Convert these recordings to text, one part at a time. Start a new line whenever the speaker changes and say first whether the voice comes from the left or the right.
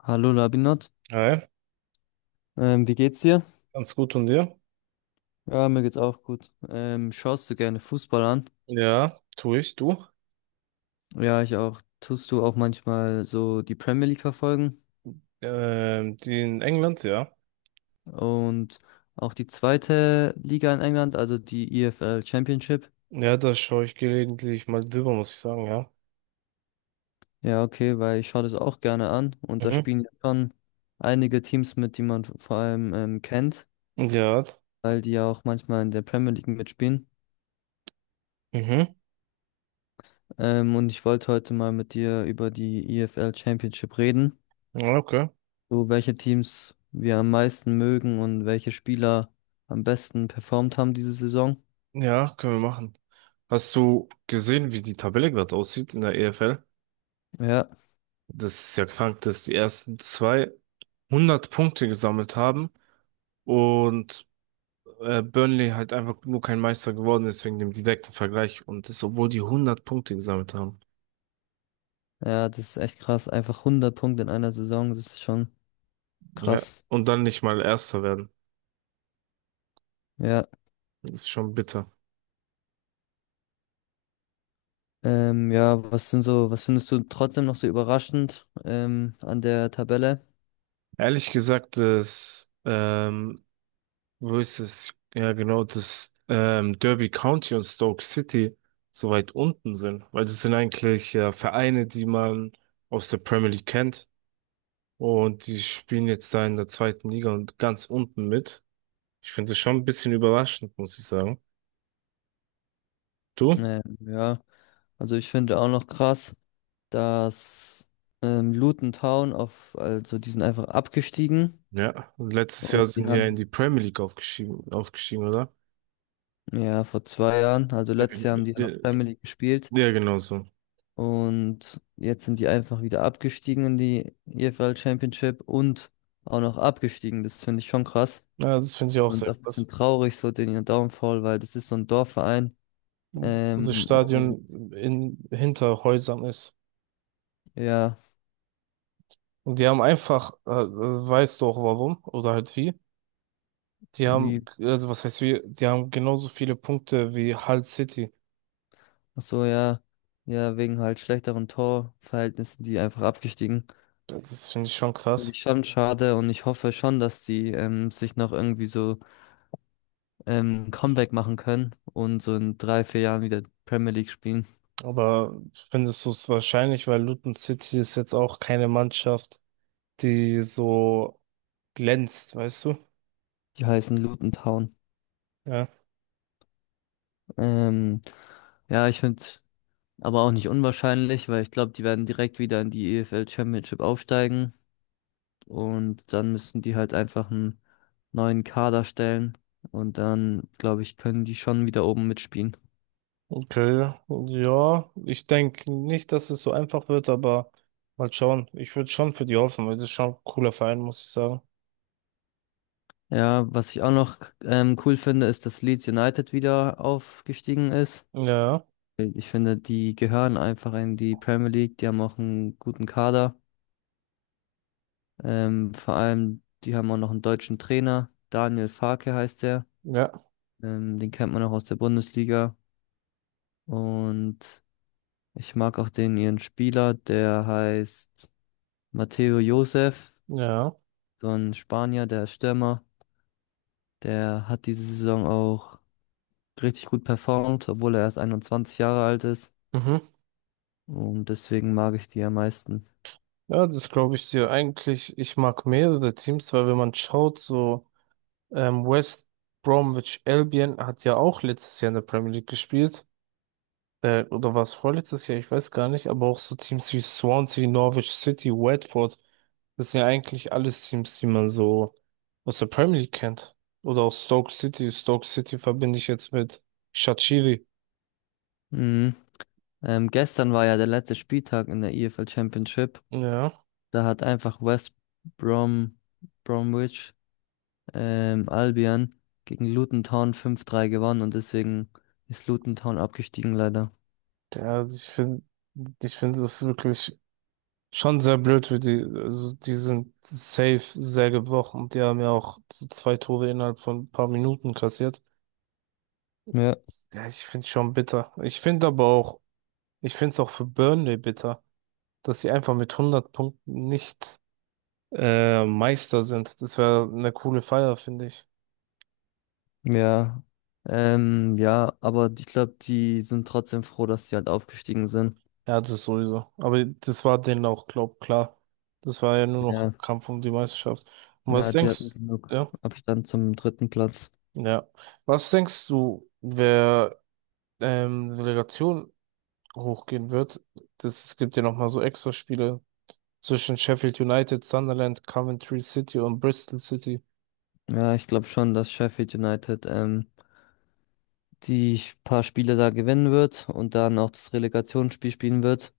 left: Hallo Labinot,
right: Hi,
left: wie geht's dir?
right: ganz gut und dir?
left: Ja, mir geht's auch gut. Schaust du gerne Fußball an?
right: Ja, tue ich, du?
left: Ja, ich auch. Tust du auch manchmal so die Premier League verfolgen
right: Die in England, ja.
left: und auch die zweite Liga in England, also die EFL Championship?
right: Ja, da schaue ich gelegentlich mal drüber, muss ich sagen, ja.
left: Ja, okay, weil ich schaue das auch gerne an und da
right: Mhm.
left: spielen ja schon einige Teams mit, die man vor allem kennt,
right: Ja,
left: weil die ja auch manchmal in der Premier League mitspielen.
right: mhm.
left: Und ich wollte heute mal mit dir über die EFL Championship reden,
right: Ja, okay.
left: so welche Teams wir am meisten mögen und welche Spieler am besten performt haben diese Saison.
right: Ja, können wir machen. Hast du gesehen, wie die Tabelle gerade aussieht in der EFL?
left: Ja,
right: Das ist ja krank, dass die ersten zwei 100 Punkte gesammelt haben und Burnley halt einfach nur kein Meister geworden ist wegen dem direkten Vergleich und das, obwohl die 100 Punkte gesammelt haben.
left: ja, das ist echt krass. Einfach 100 Punkte in einer Saison, das ist schon
right: Ja.
left: krass.
right: Und dann nicht mal Erster werden.
left: Ja,
right: Das ist schon bitter.
left: ja, was sind so, was findest du trotzdem noch so überraschend an der Tabelle?
right: Ehrlich gesagt, wo ist es? Ja, genau, dass Derby County und Stoke City so weit unten sind, weil das sind eigentlich ja Vereine, die man aus der Premier League kennt und die spielen jetzt da in der zweiten Liga und ganz unten mit. Ich finde das schon ein bisschen überraschend, muss ich sagen. Du?
left: Ja, also ich finde auch noch krass, dass Luton Town auf, also die sind einfach abgestiegen
right: Ja, und letztes
left: und
right: Jahr
left: die
right: sind die ja in die
left: haben
right: Premier League aufgestiegen, oder?
left: ja vor 2 Jahren, also letztes Jahr haben die ja noch
right: Ja,
left: Premier League gespielt.
right: ja, genau so.
left: Und jetzt sind die einfach wieder abgestiegen in die EFL Championship und auch noch abgestiegen. Das finde ich schon krass.
right: Ja, das finde ich auch
left: Und
right: sehr
left: auch ein
right: krass.
left: bisschen traurig, so den ihr Downfall, weil das ist so ein Dorfverein.
right: Wo das
left: Ähm, und
right: Stadion hinter Häusern ist.
left: ja,
right: Und die haben einfach, also weißt du auch warum oder halt wie, die haben,
left: wie,
right: also was heißt wie, die haben genauso viele Punkte wie Hull City.
left: ach so, ja, ja, wegen halt schlechteren Torverhältnissen, die einfach abgestiegen.
right: Das finde ich schon
left: Finde
right: krass.
left: ich schon schade und ich hoffe schon, dass die sich noch irgendwie so Comeback machen können und so in drei, vier Jahren wieder Premier League spielen.
right: Aber findest du es wahrscheinlich, weil Luton City ist jetzt auch keine Mannschaft, die so glänzt, weißt du?
left: Die heißen Luton Town.
right: Ja.
left: Ähm, ja, ich finde es aber auch nicht unwahrscheinlich, weil ich glaube, die werden direkt wieder in die EFL Championship aufsteigen und dann müssen die halt einfach einen neuen Kader stellen und dann, glaube ich, können die schon wieder oben mitspielen.
right: Okay, ja, ich denke nicht, dass es so einfach wird, aber mal schauen. Ich würde schon für die hoffen, weil das ist schon ein cooler Verein, muss ich sagen.
left: Ja, was ich auch noch cool finde, ist, dass Leeds United wieder aufgestiegen ist.
right: Ja,
left: Ich finde, die gehören einfach in die Premier League, die haben auch einen guten Kader. Vor allem, die haben auch noch einen deutschen Trainer, Daniel Farke heißt der.
right: ja,
left: Den kennt man auch aus der Bundesliga. Und ich mag auch den ihren Spieler, der heißt Mateo Josef,
right: ja.
left: so ein Spanier, der ist Stürmer. Der hat diese Saison auch richtig gut performt, obwohl er erst 21 Jahre alt ist.
right: Mhm.
left: Und deswegen mag ich die am meisten.
right: Ja, das glaube ich dir. Eigentlich, ich mag mehrere Teams, weil wenn man schaut, so West Bromwich Albion hat ja auch letztes Jahr in der Premier League gespielt. Oder war es vorletztes Jahr? Ich weiß gar nicht. Aber auch so Teams wie Swansea, Norwich City, Watford, das sind ja eigentlich alles Teams, die man so aus der Premier League kennt. Oder auch Stoke City. Stoke City verbinde ich jetzt mit Shaqiri.
left: Mhm. Gestern war ja der letzte Spieltag in der EFL Championship.
right: Ja,
left: Da hat einfach West Brom, Bromwich Albion gegen Luton Town 5-3 gewonnen und deswegen ist Luton Town abgestiegen leider.
right: ja, ich finde das wirklich schon sehr blöd für die, also die sind safe sehr gebrochen. Die haben ja auch so zwei Tore innerhalb von ein paar Minuten kassiert.
left: Ja,
right: Ja, ich finde schon bitter. Ich finde aber auch, ich finde es auch für Burnley bitter, dass sie einfach mit 100 Punkten nicht Meister sind. Das wäre eine coole Feier, finde ich.
left: ja. Ja, aber ich glaube, die sind trotzdem froh, dass sie halt aufgestiegen sind.
right: Ja, das sowieso. Aber das war denen auch, glaub, klar. Das war ja nur noch
left: Ja,
right: Kampf um die Meisterschaft. Und was
left: ja, die hatten
right: denkst,
left: genug
right: ja,
left: Abstand zum dritten Platz.
right: ja. Was denkst du, wer Relegation hochgehen wird? Es gibt ja nochmal so Extraspiele zwischen Sheffield United, Sunderland, Coventry City und Bristol City.
left: Ja, ich glaube schon, dass Sheffield United die paar Spiele da gewinnen wird und dann auch das Relegationsspiel spielen wird,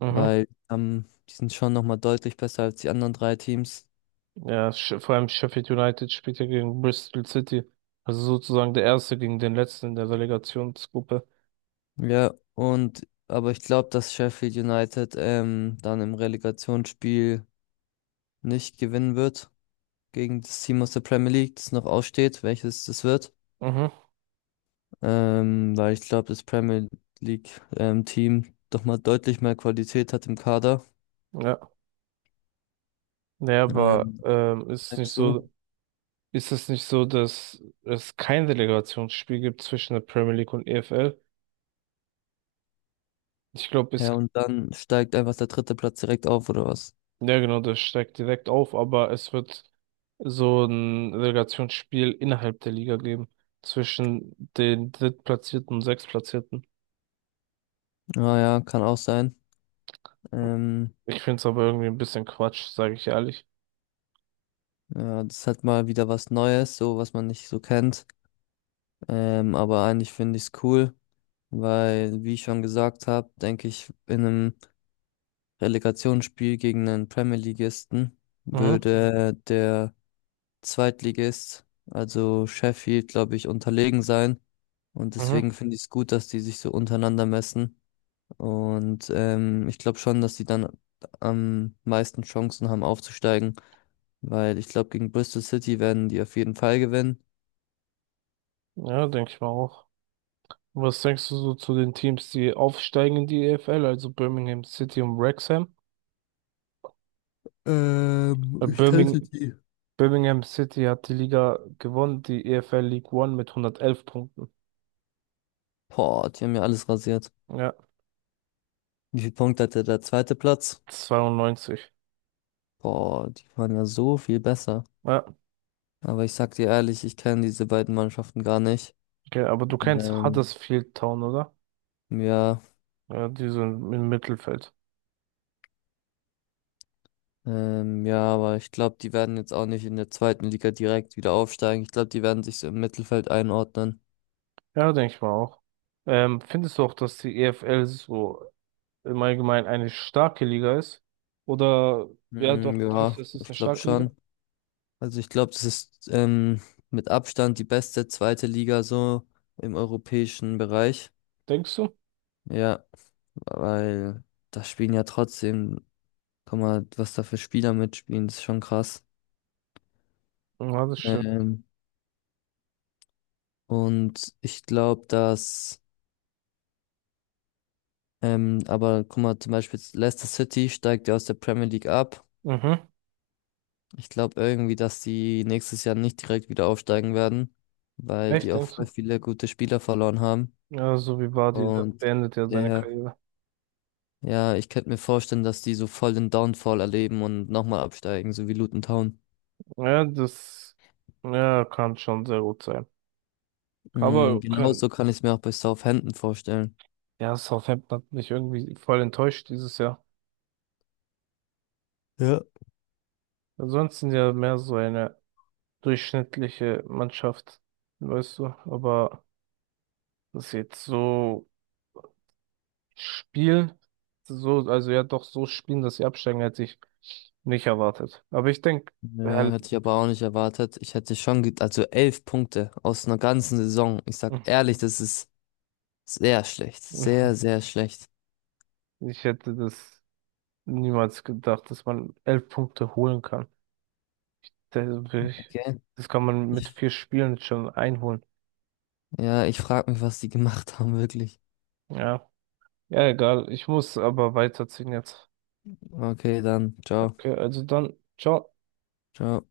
right: Mhm.
left: weil die sind schon nochmal deutlich besser als die anderen drei Teams.
right: Ja, vor allem Sheffield United spielt ja gegen Bristol City. Also sozusagen der Erste gegen den Letzten in der Relegationsgruppe.
left: Ja, und aber ich glaube, dass Sheffield United dann im Relegationsspiel nicht gewinnen wird gegen das Team aus der Premier League, das noch aussteht, welches das wird.
right: Mhm.
left: Weil ich glaube, das Premier League Team doch mal deutlich mehr Qualität hat im Kader.
right: Ja. Naja, aber
left: Ähm, Denkst du?
right: ist es nicht so, dass es kein Relegationsspiel gibt zwischen der Premier League und EFL? Ich glaube,
left: Ja, und dann steigt einfach der dritte Platz direkt auf, oder was?
right: ja genau, das steigt direkt auf, aber es wird so ein Relegationsspiel innerhalb der Liga geben. Zwischen den Drittplatzierten und Sechstplatzierten.
left: Ah ja, kann auch sein. Ähm,
right: Ich finde es aber irgendwie ein bisschen Quatsch, sage ich ehrlich.
left: ja, das ist halt mal wieder was Neues, so was man nicht so kennt. Aber eigentlich finde ich es cool, weil, wie ich schon gesagt habe, denke ich, in einem Relegationsspiel gegen einen Premier Ligisten
right: Mhm,
left: würde der Zweitligist, also Sheffield, glaube ich, unterlegen sein. Und
right: mhm.
left: deswegen finde ich es gut, dass die sich so untereinander messen. Und ich glaube schon, dass die dann am meisten Chancen haben aufzusteigen, weil ich glaube, gegen Bristol City werden die auf jeden Fall gewinnen.
right: Ja, denke ich mal auch. Was denkst du so zu den Teams, die aufsteigen in die EFL, also Birmingham City und Wrexham? Äh,
left: Ich kannte
right: Birmingham,
left: die.
right: Birmingham City hat die Liga gewonnen, die EFL League One mit 111 Punkten.
left: Boah, die haben ja alles rasiert.
right: Ja,
left: Wie viel Punkte hatte der zweite Platz?
right: 92.
left: Boah, die waren ja so viel besser.
right: Ja,
left: Aber ich sag dir ehrlich, ich kenne diese beiden Mannschaften gar nicht.
right: okay, aber du kennst
left: Ähm,
right: Huddersfield Town, oder?
left: ja,
right: Ja, die sind im Mittelfeld.
left: ja, aber ich glaube, die werden jetzt auch nicht in der zweiten Liga direkt wieder aufsteigen. Ich glaube, die werden sich so im Mittelfeld einordnen.
right: Ja, denke ich mal auch. Findest du auch, dass die EFL so im Allgemeinen eine starke Liga ist? Oder, ja, doch,
left: Hm,
right: denkst
left: ja,
right: du, es ist
left: ich
right: eine
left: glaube
right: starke Liga?
left: schon. Also ich glaube, das ist mit Abstand die beste zweite Liga so im europäischen Bereich.
right: Denkst du?
left: Ja, weil da spielen ja trotzdem, guck mal, was da für Spieler mitspielen, das ist schon krass.
right: Ja, das stimmt.
left: Ähm, ich glaube, dass, aber guck mal, zum Beispiel jetzt Leicester City steigt ja aus der Premier League ab.
right: Mhm.
left: Ich glaube irgendwie, dass die nächstes Jahr nicht direkt wieder aufsteigen werden, weil die
right: Echt,
left: auch
right: denkst
left: voll
right: du?
left: viele gute Spieler verloren haben.
right: Ja, so wie Vardy, der
left: Und
right: beendet ja seine
left: der,
right: Karriere.
left: ja, ich könnte mir vorstellen, dass die so voll den Downfall erleben und nochmal absteigen, so wie Luton Town.
right: Ja, das ja, kann schon sehr gut sein. Mhm.
left: Mhm,
right: Aber kann,
left: genauso kann ich es mir auch bei Southampton vorstellen.
right: ja, Southampton hat mich irgendwie voll enttäuscht dieses Jahr.
left: Ja.
right: Ansonsten ja mehr so eine durchschnittliche Mannschaft, weißt du. Aber dass sie jetzt so spielen, so, also ja doch so spielen, dass sie absteigen, hätte ich nicht erwartet. Aber ich denke,
left: Ja, hätte ich aber auch nicht erwartet. Ich hätte schon, ge- also 11 Punkte aus einer ganzen Saison. Ich sag ehrlich, das ist sehr schlecht. Sehr, sehr schlecht.
right: ich hätte das niemals gedacht, dass man 11 Punkte holen kann. Das,
left: Okay.
right: das kann man mit
left: Ich,
right: vier Spielen schon einholen.
left: ja, ich frage mich, was die gemacht haben, wirklich.
right: Ja. Ja, egal. Ich muss aber weiterziehen jetzt.
left: Okay, dann. Ciao.
right: Okay, also dann, ciao.
left: Ciao.